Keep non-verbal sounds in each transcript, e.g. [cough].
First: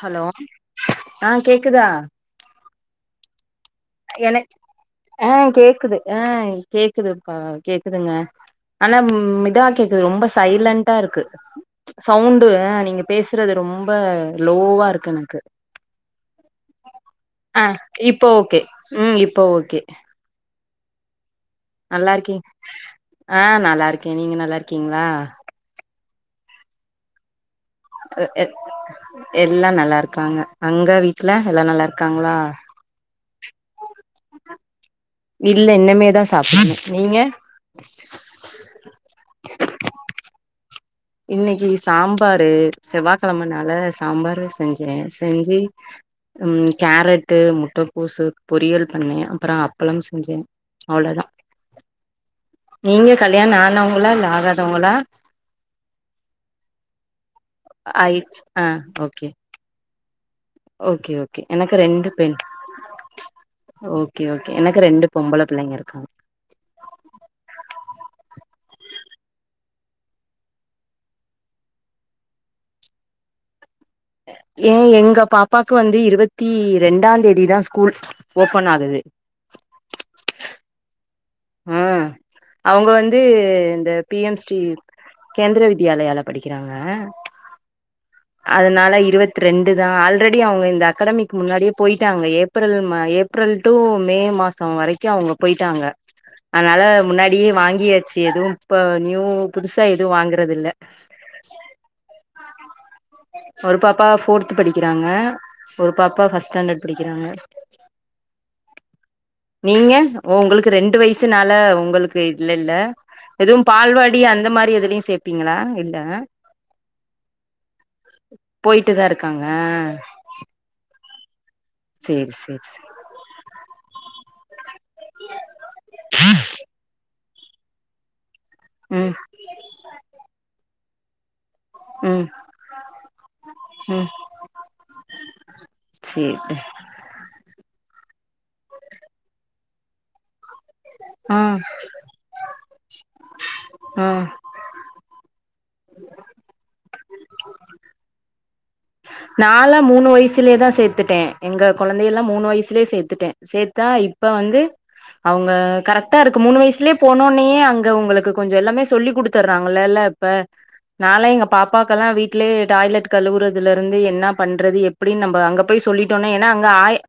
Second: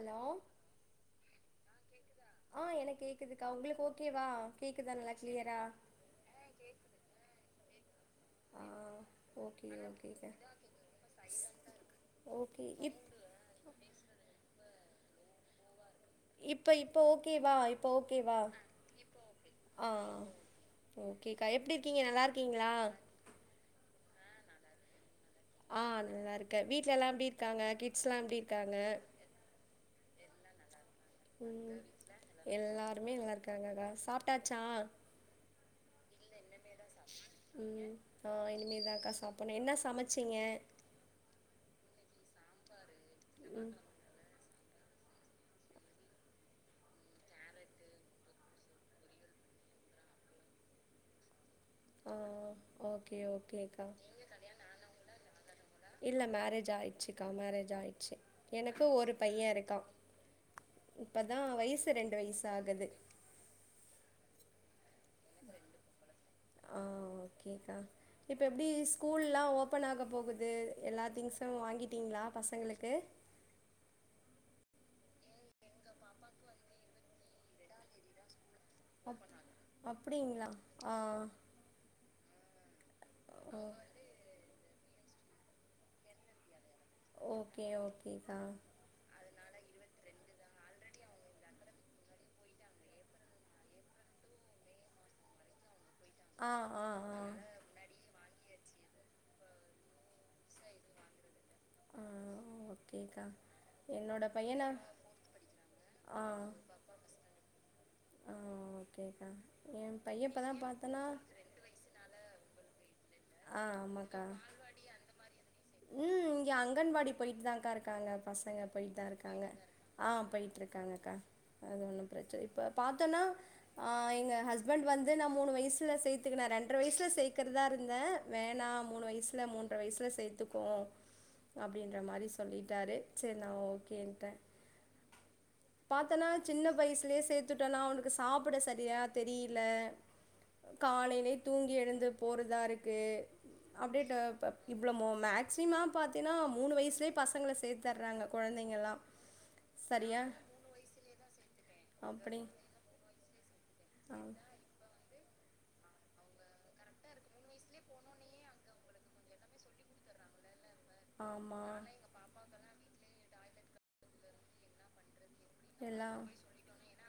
Hello ஆ கேக்குதா ஆ எனக் கேக்குதுக்கா உங்களுக்கு ஓகேவா எனக் கேக்குதா நல்லா ஆ க்ளியரா கேக்குது ஆ கேக்குதுப்பா கேக்குதுங்க ஆ ஆனா ஓகே மிதா கேக்குது ரொம்ப ஓகேக்கா சைலண்ட்டா இருக்கு சவுண்டு ஓகே அ இப் நீங்க பேச சுறது ரொம்ப லோவா இருக்கு எனக்கு இப்ப இப்ப ஓகேவா ஆ இப்ப இப்போ ஓகேவா ஓகே ம் இப்போ ஓகே ஆ ஓகேக்கா எப்படி இருக்கீங்க நல்லா இருக்கீங்களா ஆ நல்லா இருக்கே நீங்க நல்லா இருக்கீங்களா ஆ நல்லா இருக்கே வீட்ல எல்லா எப்டி இருக்காங்க கிட் அ எத் எல்லா நல்லா இருக்காங்க அங்க வீட் ம் ம் எல்லாருமே நல்லா இருக்காங்கக்கா சாப்ட்டாச்சா இல்ல இன்னமேதா சாப்பட்னு நீங்க நா இனிமேதாங்க்கா சாப்பிட்னு என்ன சமைச்சிங்க இன்னைக்கு சாம்பாரு செவ்வாய்கெழமனால ம் சாம்பாரு செஞ்சே செஞ்சு ம் கேரட்டு முட்ட கோசு பொறியல் பண்ணே அப்றோ அப்பளம் செஞ்சே அவ்ளோதா ஆ நீங்க ஓகே கல்யாணோ ஓகேக்கா ஆனவங்களா இல்ல ஆகாதவங்களா இல்ல மேரேஜ் ஆயிர்ச்சுக்கா மேரேஜ் ஆயிர்ச்சு ஆயிச்சு ஆ எனக்கு ஒரு ஓகே பைய இருக்கான் ஓகே இப்பதா ஓகே எனக்கு வயசு ரெண்டு பெண் வயசு ஆகுது ஓகே ஓகே எனக்கு ரெண்டு பொம்பளை பிள்ளைங்க இருக்காங்க ஆ ஓகேக்கா இப்ப எப்டி ஸ்கூல்லா ஓப்பன் ஆக போகுது எல்லா திங்ஸும் வாங்கிட்டீங்களா பசங்களுக்கு ஏ எங்க பாப்பாக்கு வந்து இருபத்தி ரெண்டா தேதி தா ஸ்கூல் ஓப்பன் ஆகுது அப்படிங்களா ஆ ம் அவங்க வந்து ஓ இந்த பி எம்ஸ் டி கேந்திர வித்யாலயால படிக்கிறாங்க ஓகே ஓகேக்கா அதனால இருபத் ரெண்டு தா ஆல்ரெடி அவங்க இந்த அக்காடமிக்கு முன்னாடியே போயிட்டாங்க ஏப்ரல் ம ஏப்ரல் டூ மே மாசோ த வரைக்கு அவங்க போயிட்டாங்க ஆ அதனால ஆ ஆ முன்னாடியே வாங்கியாச்சு எதும் இப்ப நியூ புதுசா எதும் வாங்குறது இல்ல ஆ ஓகேக்கா ஒரு பாப்பா என்னோட ஃபோர்த் பையன படிக்கிறாங்க ஒரு ஆ பாப்பா ஃபஸ்ட் ஸ்டாண்டர்ட் படிக்கிறாங்க ஆ ஓகேக்கா நீங்க என் பையன் இப்பதா ஒங்களுக்கு ரெண்டு பாத்தன்னா வயசு நா ல ஒங்களுக்கு இல்ல இல்ல எதுவு ஆ பால்வாடி ஆமாக்கா அந்த மாரி எதுலயு சேப்பீங்களா இல்ல ம் இங்க அங்கன்வாடி போய்ட்டுதாங்க்கா இருக்காங்க பசங்க போய்ட்டுதா இருக்காங்க ஆ போய்ட்டுருக்காங்கக்கா அது ஒண்ணு சேரி பிரச்ச சேரி இப்ப சேரி பாத்தோன்னா ஆ எங்க ஹஸ் பண்ட் வந்து நா மூணு வயசில சேத்துக்கினே ரெண்ர வயசில சேக்கிறதா இருந்தே வேணா மூணு ம் வயசுல மூன்ற வயசுல சேர்த்துக்கோ அப்டின்ற ம் மாரி சொல்லிட்டாரு செரி நா ம் ஓகேன்ட்டே பாத்தனா சேரி சின்ன வயசுலே சேத் த்துட்டோனா அவனுக்கு சாப்ட சரியா தெரில காலைலயே ஆ தூங்கி எழுந்து போறதா இருக்கு ஆ அப்டியே ப இவ்ளோ மோ மேக்ஸிம பாத்தீனா மூணு வயசுலே பசங்கள சேத்தர்றாங்க கொழந்தைங்கள்லா நால்லா மூணு வயசுலேதா சேத்துட்டே எங்க கெழந்தை எல்லா அப்டி மூணு வயசுலயே சேத்துட்டே சேத்தா ஆ இப்ப வந்து அவங்க கரெக்டா இருக்கு மூணு வயசுலயே போனோனேயே அங்க உங்களுக்கு கொஞ்ச எல்லாமே சொல்லி் குடுத்துர்றாங்களல்ல இப்ப நால எங்க ஆமா பாப்பாக்கெல்லா வீட்லேயே டாய்லெட் கழுவுறதுல இருந்து என்னா பண்றது எப்டின்னு நம்ப அங்க போய் எல்லா சொல்லிட்டோன ஏன்னா அங்க அயா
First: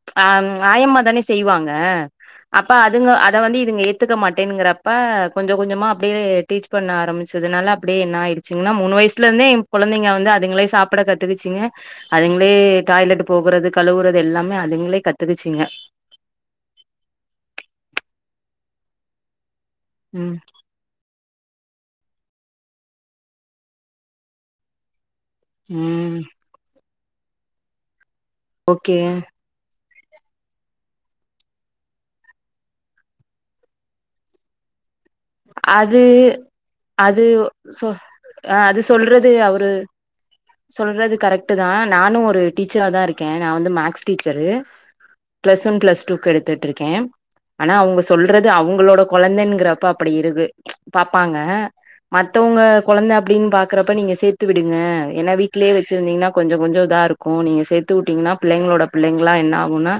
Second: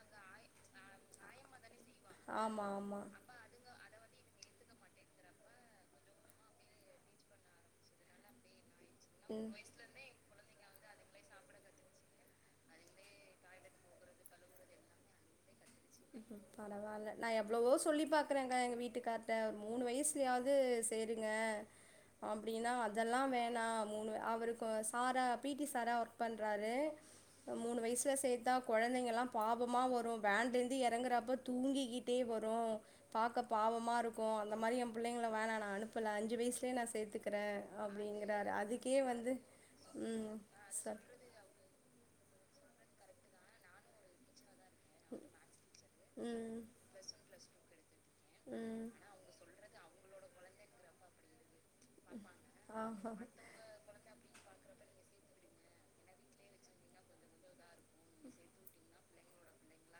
ம் ஆயம்மா தானே செய்வாங்க ஆமா அப்ப ஆமா அதுங்க அத வந்து இதுங்க ஏத்துக்க மாட்டேங்கிறப்ப கொஞ்ச கொஞ்சமா அப்டியே டீச் பண்ண ஆரம்பிச்சதுனால அப்டியே என்ன ஆயி சின்ன மூணு வயசுல ம் இருந்தே என் கொழந்தைங்க வந்து அதுங்களே சாப்பிட கத்துக்கச்சிங்க அதுங்ளே டாய்லெட் போகுறது கழுவுறது எல்லாமே அதுங்களே கத்துக்குச்சிங்க பரவால்ல நா எவ்ளவோ சொல்லி பாக்குறேங்கா எங்க வீட்டுக்கார்ட்ட ஒரு மூணு ம் வயசுலயாவது சேருங்க அப்டின்னா அதெல்லா வேணா மூணு அவருக்கு சார பி டி சாரா ம் ஒர்க் பண்றாரு மூணு வயசுல சேத்தா ஓகே கொழந்தைங்கல்லா பாவமா வரு வேண்டந் து எறங்கறப்ப தூங்கிக்கிட்டே வரு பாக்க பாவமா இருக்கு அந்த மாரி எ பிள்ளைங்கள வேணா நா அது அனுப்பல அஞ்சு வயசுலயே நா அது சேத்துக்கிறே சொ அப்டிங்கிறாரு அ அது அதுக்கே சொல்றது வந்து அவரு ம் சொல் சொல்றது கரெக்ட்டுதா நானு ஒரு டீச்சராதா இருக்கே நா வந்து maths teacher plus one plus டூக்கு ம் எடுத்துட்டு இருக்கே ஆனா அவங்க சொல்றது ம் அவங்களோட கொழந்தைங்கிறப்ப அப்டி இருக்கு பாப்பாங்க மத்தவங்க கொழந்த ஆஹா அப்டின்னு பா க்குறப்ப நீங்க சேத்து விடுங்க என்னா வீட்டிலேயே வச்சுருந்தீங்கன்னா கொஞ்ச கொஞ்ச இதா இருக்கு நீங்க சேத் து உட்டீங்கன்னா பிள்ளைங்களோட பிள்ளைங்களா என்ன ஆகுன்னா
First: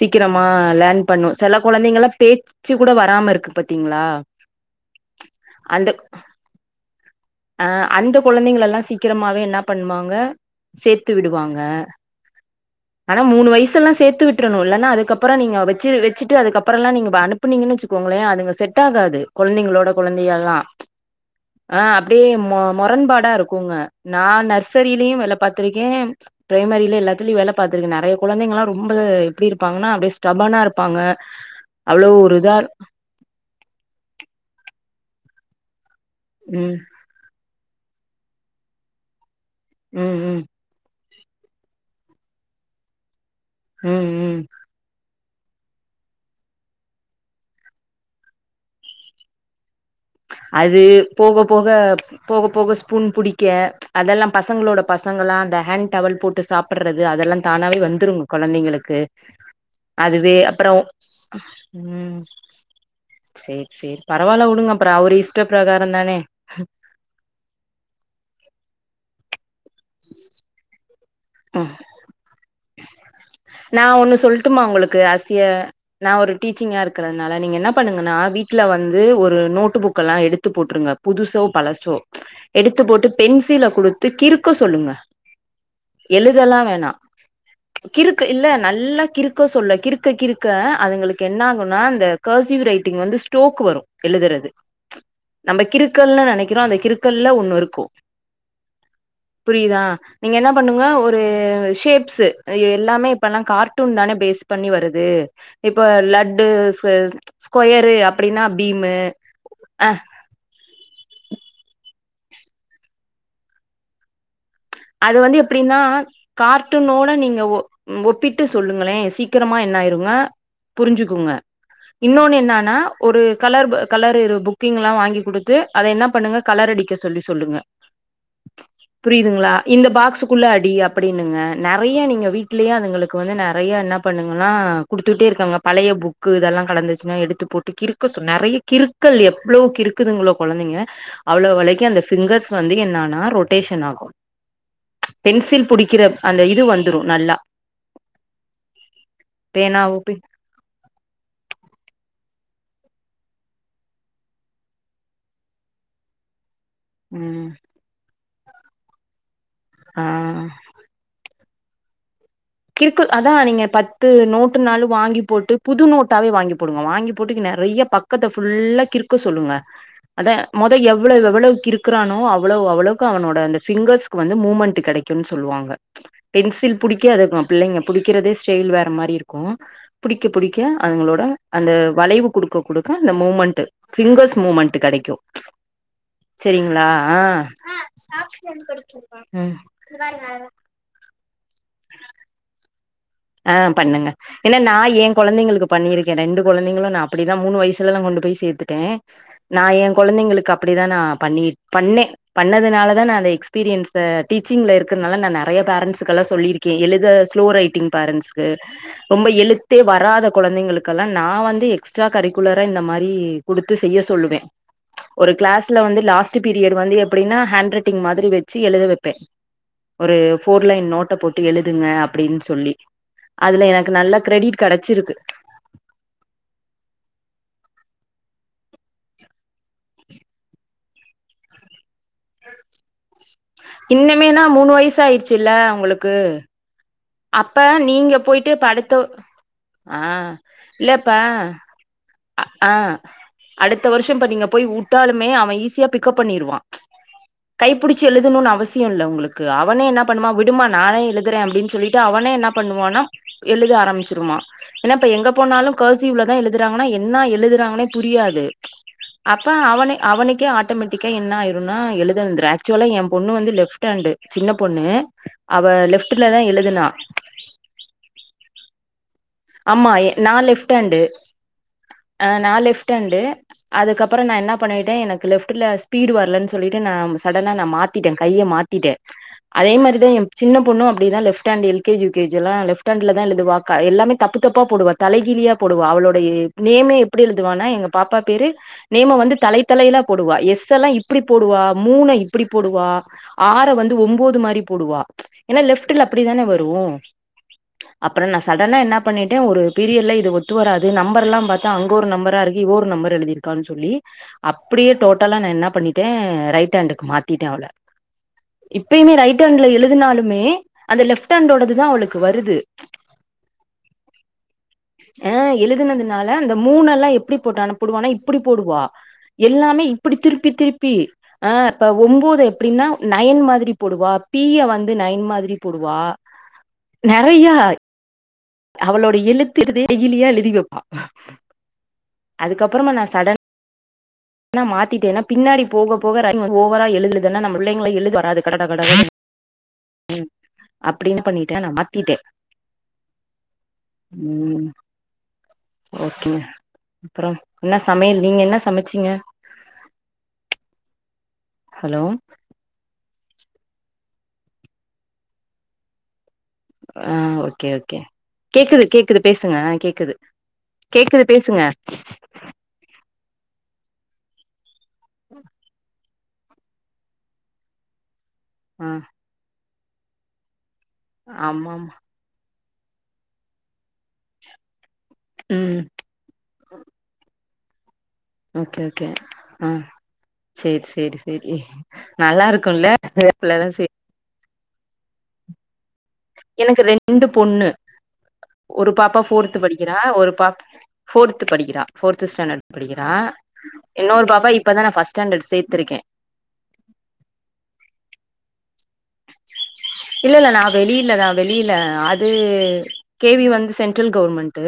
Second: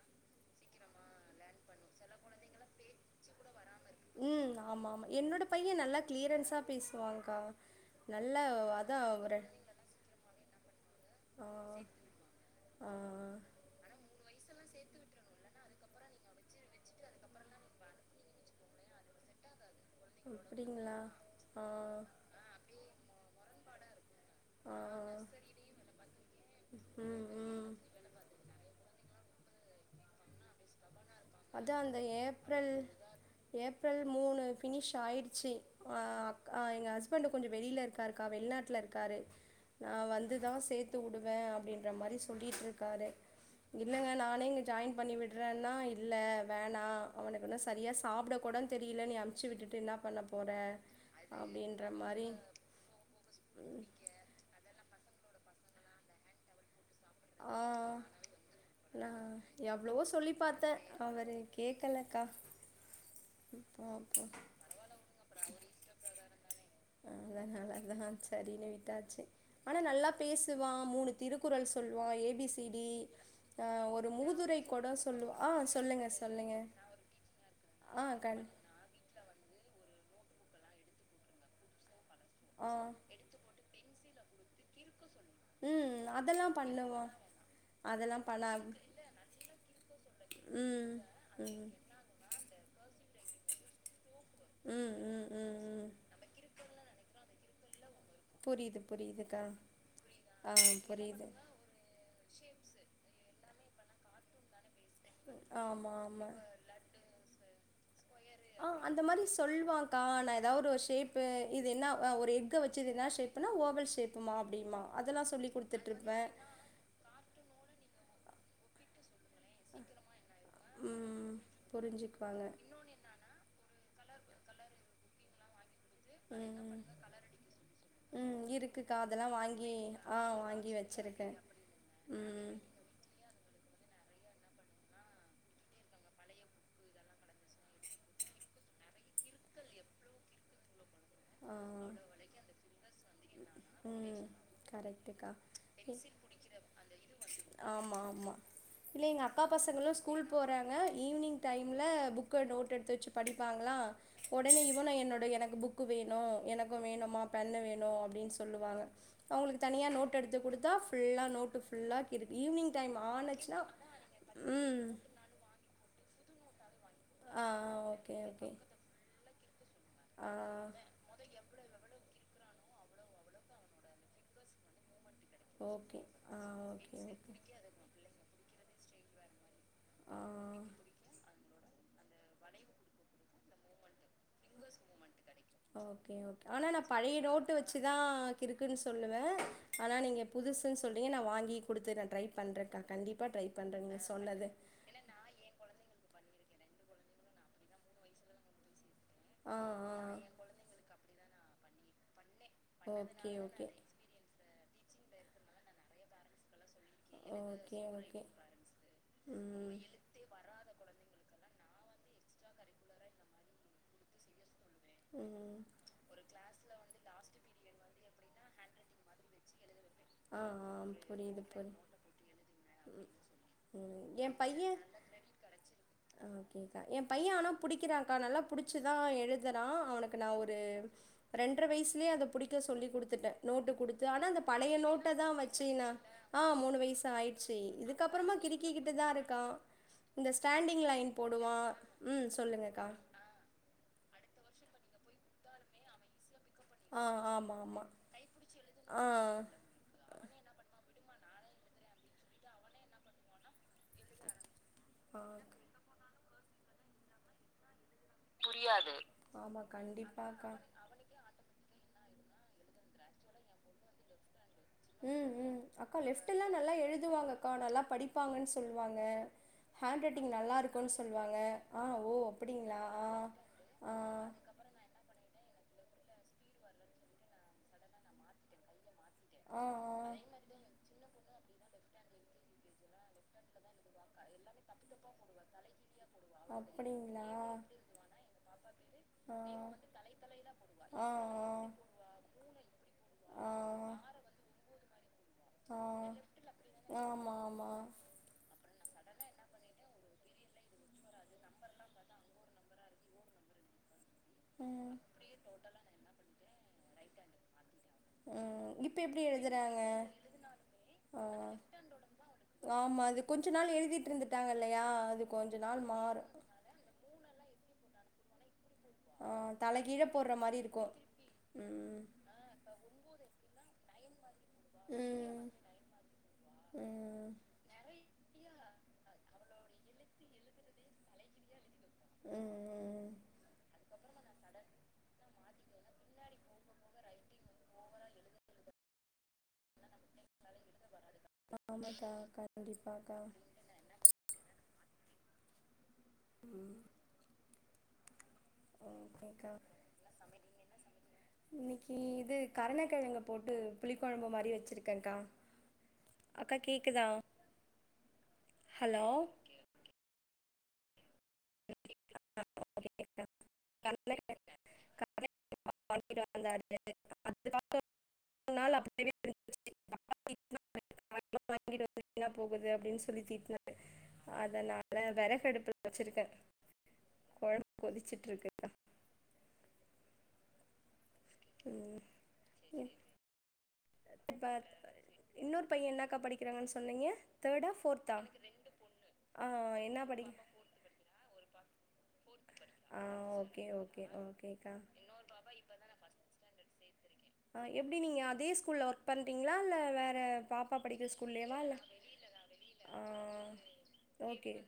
சீக்கிரமா லேண் பண்ணு செல கொழந்தைங்களா பேச்சு கூட வராம இருக்கு பாத்தீங்களா ம் ஆமா ஆமா என்னோட பைய அந்த நல்லா க்ளியரன்ஸா பேசுவாங்கா அ அந்த நல்ல கொழந்தைங்கள எல்லா அதா ஒரு சீக்கிரமாவே என்ன பண்ணுவாங்க சேத்து ஆ விடுவாங்க ஆ ஆனா மூனு வயசல்லா சேத்து விட்ரணு இல்லைன அதுக்கப்புற நீ வச்சு வச்சுட்டு அதுக்கப் அப்புறலா நீங்க அனுப்புனீங்கன்னு வச்சுக்கோங்களே அதுங்க செட் ஆகாது கொழந்தைங்களோட ஒ அப்டிங்ளா அ அ அப்டியே மொ மொரண்பாடா இருக்குங்க நா ஆ நர்சரிலயு வேல பாத்திருக்கே ப்ரைமரில ம் எல்லாத்துலயு வேல ம் பாத்தருக்கு நெறைய கொழந்தைங்கல்லா ரொம்ப எப்டி இருப்பாங்கன்னா அப்டியே ஸ்டபானா இருப்பாங்க அதா அந்த அவ்ளோ ஒரு இதா ஏப்ரல் ஏப்ரல் மூணு ஃபினிஷ் ஆயிடுச்சு அ அக் ம், எங்க ஹஸ் ஃபன்ட்டு கொஞ்சு வெளில இருக்காருக்கா வெள்நாட்ல இர்க்காரு நா ம், ம், வந்துதா சேத் த்து வுடுவே அப்டின்ற மாரி சொல்லிட்ருக்காரு இல்லங்க ம், ம். நானே இங்கு ஜாய்ன் பண்ணி விட்றேன்னா இத் இல்ல வேணா அவனுக் ஒன்னு சரியா சாப்ட கூடன் தெரில நீ அம்ச்சு விட்டுட்டு இன்னா பண்ணப் அது போக போக போக போக ஸ்பூன் புடிக்க அதெல்லா பசங்ளோடப் பசங்களா அந்த ஹேண் டவல் போட்டு சாப் ப்புர்றது அதல்லா ஆ தானாவே வந்துருங் கொழந்தைங்களுக்கு நா எவ்ளவோ சொல்லி அதுவே பாத்தே அப்பறோவ் அவரு கேக்கலக்கா சேர் சேர் பாப்போ பரவால்ல வுடுங்கப்ற அவர்இஷ்ட ப்ரகாரன் தானே அதனால தா ச்சரின்னு விட்டாச்சு ஆனா நல்லா பேசுவா மூணு அ திருக்குறள் சொல் வா ஏபீஸ் திடி அ நா ஒரு ஒண்ணு மூதுரை சொல்ட்டுமா கொடோ உங்களுக்கு சொல்லுவா ஆசிய ஆ சொல்லுங்க நா ஒரு சொல்லுங்க டீச்சிங்கா இருக்கறனால நீங்க என்ன ஆ பண்ணுங்கன்னா கண் வீட்ல வந்து ஒரு நோட்டு புக்கல்லாம் எடுத்து போட்ருங்க புதுசோ பழசோ ஆ எடுத்து போட்டு பென்சில குடுத்து கிருக்க சொல்லுங்க ம் அதெல்லாம் எழுதல்லா வேணா பண்ணுவான் கிறுக்கு அதெல்லாம் இல்ல பண்ணா நல்லா கிருக்க சொல்ல கிருக்க கிருக்க ம் அதுங்களுக்கு என் ம் ஆகுனா அந்த கர்சிவ் ரைட்டிங் வந்து ஸ்டோக் வரு எழுதுறது ம் ம் ம் நம்ப ம் கிருக்கள்னு நெனைக்கிறோ அந்த கிறுக்கல்ல ஒண்ணுருக்கு புரியுது புரியுதுக்கா புரியிதா நீங்க என்ன ஆ பண்ணுங்க ஒரு புரியுது ஷேப்ஸு எ எல்லாமே இப்பல்லா கார்ட்டூன் தானே பேஸ் பண்ணி வருத் து இப்ப ஆமா ஆமா லட்டு ஸ்கொய்த் ஸ்கொயரு அப்டின்னா பீமு அ ஏதாவ்ரோ ஷேப்பு இது என்னா அ ஒரு எஃகு வச்சி இதுதா ஷேப்புனா ஓவல் ஷேப்புமா அப்டிமா அது வந்து எப்டின்னாஆ கார்ட்டூனோட நீங்க ஒ ம் ஒப்பிட்டு சொல்லுங்களே சீக் க்கிரமா என்னாய்ருங்க புரிஞ்சுக்குங்க ம் இன்னொன்னு புரிஞ்சுக்குவாங்க என்னான்னா ஒரு கலர் ப கலரிரு புக்கிங்குல்லா வாங்கி கொடுத்து அதை என்னப் பண்ணுங்க கலர் ம் அடிக்க சொல்லி சொல்லுங்க ம் இருக்குக்கா அதெல்லா புரியிதுங்ளா வாங்கி இந்த ஆ பாக்சுக்குள்ள வாங்கி அடி வச்சிருக்கே அப்படின்னுங்க நறையா நீங்க ம் வீட்லியே அதுங்களுக் வந்நு நறையா என்னா பண்ணுங்கன்னா குடுத்துட்டே இருக்காங்க பழைய பு க்கு இதல்லா கலந்துச்சுனா எடுத்துப் போட்டு கிறுக்க சொ நெறைய கிருக்கள் எவ்ளோ கிருக்குதுங்ளோ கொழந்தைங்க அவ்ளோ ஆ வலைக்கி அந்த ஃபிங்கர்ஸ் வந்து என்னானா ரொட்டேஷன் ஆகு கரக்டுக்கா பென்சில் ஏ புடிக்கிற அந்த இது வந்துரு நல்லா ஆமா ஆமா இல்ல எங்க அக்கா பசங்களு பேனாவு பெ ஸ்கூல்ப் போறாங்க ஈவ்னிங் டைம்ல புக்க நோட் எடுத்து வச்சு படிப்பாங்களா ஒடனே இவனு என்னோடய எனக்கு புக்கு வேணு எனக்கு வேணும்மா ம் பெண்ணு வேணு அப்டின் சொல்லுவாக அவங்களுக்கு தனியா ஆ நோட் எடுத்து குடுத்தா ஃபுல்லா நோட்டு் ஃபுல்லா கிருக் ஈவ்னிங் கிருக்குள் அதா நீங்க பத்து நோட்டு நாலு ம் வாங்கி போட்டு புது நோட்டாவே வாங்கி போடுங்க வாங்கிப் போட்டுக்கு ஆ நறைய ஓகே பக்கத்த ஓகே ஃபுல்லா கிறு க்கு சொல்லுங்க ஆ அதே மொத எவ்வள எவ்வளவ் கிருக்குறானோ அவ்வளவ் அவ்வளவ் க்கு அவனோட அந்த ஃபிங்கஸ்க்கு வந்து மூமண்ட்டு கடைக்குன் சொல்லுவாங்க ஓகே ஆ பென்சில் ஓகே புடிக்க ஓகே அதுக்ராம் ள்ளய்ங்க புடிக்கிறதே ஸ்டைல் வேற மாரி இருக்கு புடிக்க ஆ புடிக்க அய்ங்களோட அந்தவ் வளைவு குடுக்க குடுக்க அந்த மூமண்ட்டு ஃபிங்கஸ் மூமண்ட்டு கடைக்கு ஓகே ஓகே ஆனா நா பழைய நோட்டு வச்சுதா கிருக்குன் சொல்லுவே ம் ஆனா நீங்க புதுஸ் து சொல்லி நா வாங்கி குடுத்துரே ட்ரை பண்றேக்கா கண்டிப் ஆ பண்ணுங்க ஏன்னா நா ஏ கொழந்தைங்களுக்குப் பண்ணிருக்கே ரெண்டு கொழந்தைங்களு நா அப்படிதா மூனு வய்சுல நா கொண்டு போய் சேத்துட்டே ஆ நா ஏ ஆ கொந்தைங்களுக்கு அப்படிதா நா பண்ணி பண்ணே பண்ணதுனாலதா நா அத ஓகே எக்ஸ்பீரியன்ஸ் ஸு டீச்சிங்ல இருக்கறனால நா நறைய ஓகே பேரண்ஸ்ஸுக்கல்லா சொல்லிருக்கே எழுத ஸ்லோ ரைட்டிங் பேரண்ட்ஸ்கு ரொம்ப பேரண்ட்ஸ்க்கு எழுத்தே ம் வராத கொழந்தைங்களுக்கல்லா நா வந்து எக்ஸ்ட்ரா கரிக்குலரா இந்த மாரி குடுத்து செய்ய சொல்லுவே ஒரு சொல்லுவேன் ம் கிளாஸ்ல வந்து லாஸ்ட் பீரியட் வந்து எப்படின்னா ஹேண்ட் ரைட்டிங் மாதிரி வெச்சு எழுத வெப்பே ஒரு ஆ போர் ஆ லைன் நோட்ட போட்டு புரியுது புரி எழுதுங்க அப்படின் சொல்லி ம் அதுல எனக்கு ம் நல்ல ஏ கிரெடிட் பைய கெடச்சிருக்கு ஓகேக்கா ஏ பைய அனா புடிக்குதாங்க்கா நல்லா புடிச்சுதா எழுதுறா அவனுக்கு நா ஒரு ரெண்ர வயசுலே அத பிடிக்க சொல்லி குடுத்துட்ட நோட்டு குடுத்து அனா அந்த இன்னமேனா மூணு பழைய நோ வயசு ட்ட தா ஆயிருச்சுல்ல வச்சி நா உங்களுக்கு ஆ மூணு வயசு ட்டாயிச்சி அப்ப நீங்க இதுக்கப்பறமா போயிட்டு இப்ப அடுத்த கிருக்கிக்கிட்டுதா இருக்கா ஆ இந்த ஸ்டாண்டிங் லைன் இல்லப்பா போடுவா ம் அ ஆ சொல்லுங்கக்கா அடுத்த வருஷோ இப்ப நீங்க போய் உட்டாலுமே அவ ஈஸியா பிக்கப் பண்ணிருவா ஆ ஆமா ஆமா கைப்பிடிச்சு எழுதணுன் அவசியோ இல்ல ஆ உங்களுக்கு அவனே என்ன பண்ணுவா விட் டுமா நானே எழுதறே அப்டின் சொல்லிட்டு அவனே என்ன பண்ணுவான்னா எழுத ஆரம்பிச் சிருமா ஏன்னா இப்ப ஆ எங்க போனாலு கேர்சீவ்லதா எழுதுறாங்கன்னா என்னா எழுதுறாங்கனே புரியாது அப்ப ஆமா அவனே அவனுக்கே கண்டிப்பாக்கா ஆட்டோமேட்டிக் கா என்ன ஆயிருன்னா எழுத வந்துரு ஆக்சுவலா ஏ பொண்ணு வந்து லெப்ட் ஹண்ட்டு சின்ன பொண்ணு ம் ம் அவ லெப்ட்டுலதா லெஃப்ட்டெல்லாம் நல்லா எழுதுனா எழுதுவாங்கக்கா அக்கா நல்லா படிப்பாங்கன் சொல்லுவாங்க ஆமா ஹேண்ட் ரைட்டிங் நா நல்லா லெஃப்ட் ஹேண்டு இருக்குன் சொல்லுவாங்க ஆ ஓ அப்படிங்களா ஆ பண்ணிகிட்டே எனக்கு லெஃப்ட்ல ஸ்பீடு வரலன் சொல்லீட்டு நா சடனா நா மாத்திட்டே கைய மாத்திட்டே ஆ அதே மாரி தா ஆ ஏ சின்ன பொண்ணு அப்டி தா left hand L K G U K ஜிலா லெப்ட் ஹேண்ட்டுல தா எழுதுவா கா தப்பு தப்பா போடுவா தலைகீழியா போடுவா அவளுடைய எழுத்து நேம் எப்படி நேமே எப்டி எழுதுவானா எங்க பாப்பா பேரு நேம வந்து தலைத்தலைலா போடுவா எஸ்செல்லா எஸ் இப்டி போடுவா வந்து மூண இப்டி போடுவா ஆற போடுவா வந்து ஒன்போது மாரி போடுவா ஏன்னா போடுவா லெப்ட்டுல அப்படிதானே வரூ ஆ ஆமா ஆமா அப் பறோ நா சடனா என்ன பண்ணீட்டே ஒரு பீரியட்ல இது ஒத்து வராது நம்பர்லா பத்தா அங்க ஒரு நம்பர இரு இ ஒர் நம்பர் எழுதிருக்கான் சொல்லி ம் அப்படியே டோட்டலா நா என்னா பண்ணீட்டே ரைட் ஹேண்டுக்கு மாத்தீட்டே அவள ம் இப்ப இப்பயுமே எப்டி ரைட் ஹேண்ட்ல எழுதுறாங்க எழுதுனாலுமே அந்த லெப்ட் ஹண்டோடது தா அவளுக்கு வருது ஆமா அது கொஞ்ச நாள் எழுதீட்ருந்துட்டாங்க இல்லயா அது கொஞ்ச நாள் மாறு இந்த மூண் எல்லா எப்டி போட்டு அணுப்பூடுவான்னா இப்படி போடுவா ஆ எல்லாமே தலைகீழ இப்படி போடுற திருப்பி மாரி இருக்கும் திருப்பி ஆ இப்ப ம் ஒன்போது எப் அப்படின்னா நயன் மாதிரி போடுவா பீய வந்து நயன் ம் மாதிரி போடுவா நெறயா யா அவளோட எழுத்து [inaudible] எகிலியா எழுதி வெப்பா அதுக்கப்பறமா நா ம் சட [inaudible] ன மாத்திட்டேன்னா பின்னாடி போக போக [inaudible] ஓவரா எழுதுதுன்னா நம்ம புள்ளைங்கள எழுத வராது கட கட ம் அப்டின்னு பண்ணீட்டே நா ஆமாக்கா மாத்திட்டே கண்டிப்பாக்கா ம் ஓகேங்க அப்பறோ என்ன சமையல் நீங்க என்ன சமச்சீங்க [unintelligible] இன்னிக்கு ஹலோ இது கரணக்கெழங்கு போட்டு புளி கொழம்பு மாரி வெச்சிருக்கேங்கா ஆ ஓகே ஓகே கேக்குது ஹலோ கேக்குது பேசுங்க அ கேக்குது கேக்குது பேசுங்க [unintelligible] [unintelligible] ஆ [unintelligible] வாங்கிட்டு ஆமாமா வந்து வீணா போகுது அப்டின் சொல்லி தீட்டினாரு அதனால ம் வெறகடுப்புல வச்சிருக்கே கொழம்பு கொதிச்சிட்ருக்கு [unintelligible] ஓகே ஆ சேர் சேரி சேரி நல்லா இருக்குல்ல [unintelligible] ப இன்னொரு பையெ என்ன கா படிக்கிறாங்கன் எனக்கு சொன்னீங்க ரெண்டு பொண்ணு தேர்டா போர்த்தா ஒரு பாப்பா ஆ ஃபோர்த்து படிக்கிறா என்னா ஒரு படிக் பாப் ஃபோர்த்து படிக்கிறா ஃபோர்த்து ஸ்டேண்டர்ட் ஆ படிக்கிறா ஓகே ஓகே இன்னொரு பாப்பா ஓகேக்கா இப்பதா நா ஃபஸ்ட் ஸ்டேண்டர்ட் சேத்திரிக்கே ஆ எப்டி நீங்க அதே ஸ்கூல்ல ஒர்க் பண்றீங்ளா இல்ல வேற இல்ல இல்ல நா பாப்பா படிக்கிற வெளியில தா ஸ்கூல்லயேவா வெளியில இல்ல ஆ டில் கவுர்மண்ட்டு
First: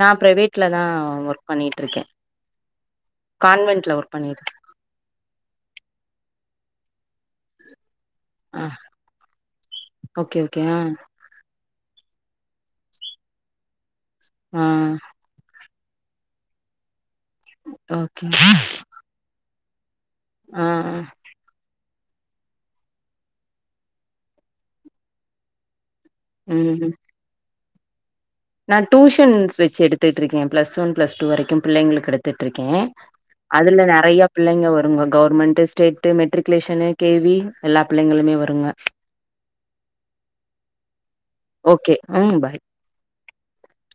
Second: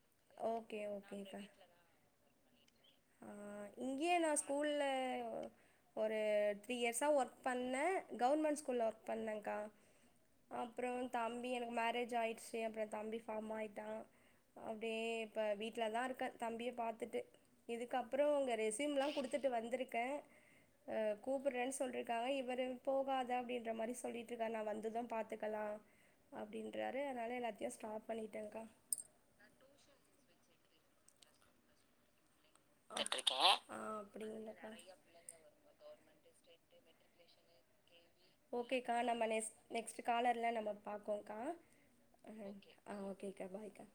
நா ஓகே பிரைவேட்லதா ஓகேக்கா ஒர்க் பண்ணீட்ருக்கே ஆ இங்கயே நா பண்ணிட்டு இருக்கேன். ஸ்கூல்ல ஒரு த்ரீ இயர்ஸா ஒர்க் பண்ணே கவர்மெண்ட் ஆ ஸ்கூல்ல ஒர்க் பண்ணெக்கா ஓகே ஓகே ஆ அப்றோ தம்பி எனக்கு மேரேஜ் ஆயிடுச்சி அப்றோ தம்பி ஃபார்ம் ஆயிட்டா ஆ அப்டியே இப்ப வீட்ல தா இருக்கே தம்பிய பாத்துட்டு இதுக்கப்றோ ஓகே உங்க ரெசியூம்லா குடுத் துட்டு வந்துருக்கே ஆ ஆ அ கூப்புட்றேன் சொல்ருக்காங்க இவரு போகாத அப்டின்ற மாரி சொல்லிட்ருக்கார் நா வந்தது பாத்துக்கலா ம் அப்டின்றாரு அதனால எல்லாத்தையு ஸ்டாப் பண்ணிட்டங்கா டூஷன்ஸ் வச்சி எடுத்துகிட்ருக்கே பிளஸ் ஒன் பிளஸ் டூ வரைக்கு பிள்ளைங்களுக் எடுத் துட்ருக்கே ஆ அதுல நெறையா பிள்ளைங்க அப்டிங்களாக்கா வருங்க governments date matriculation K V எல்லா பிள்ளைங்களுமே வருங்க ஓகேக்கா நம்ம நெஸ் நெக்ஸ்டு காலர்ல நம்ம பாக்கோக்கா ஓகே ம் பாய் ஆ ஓகேகா பாய்கா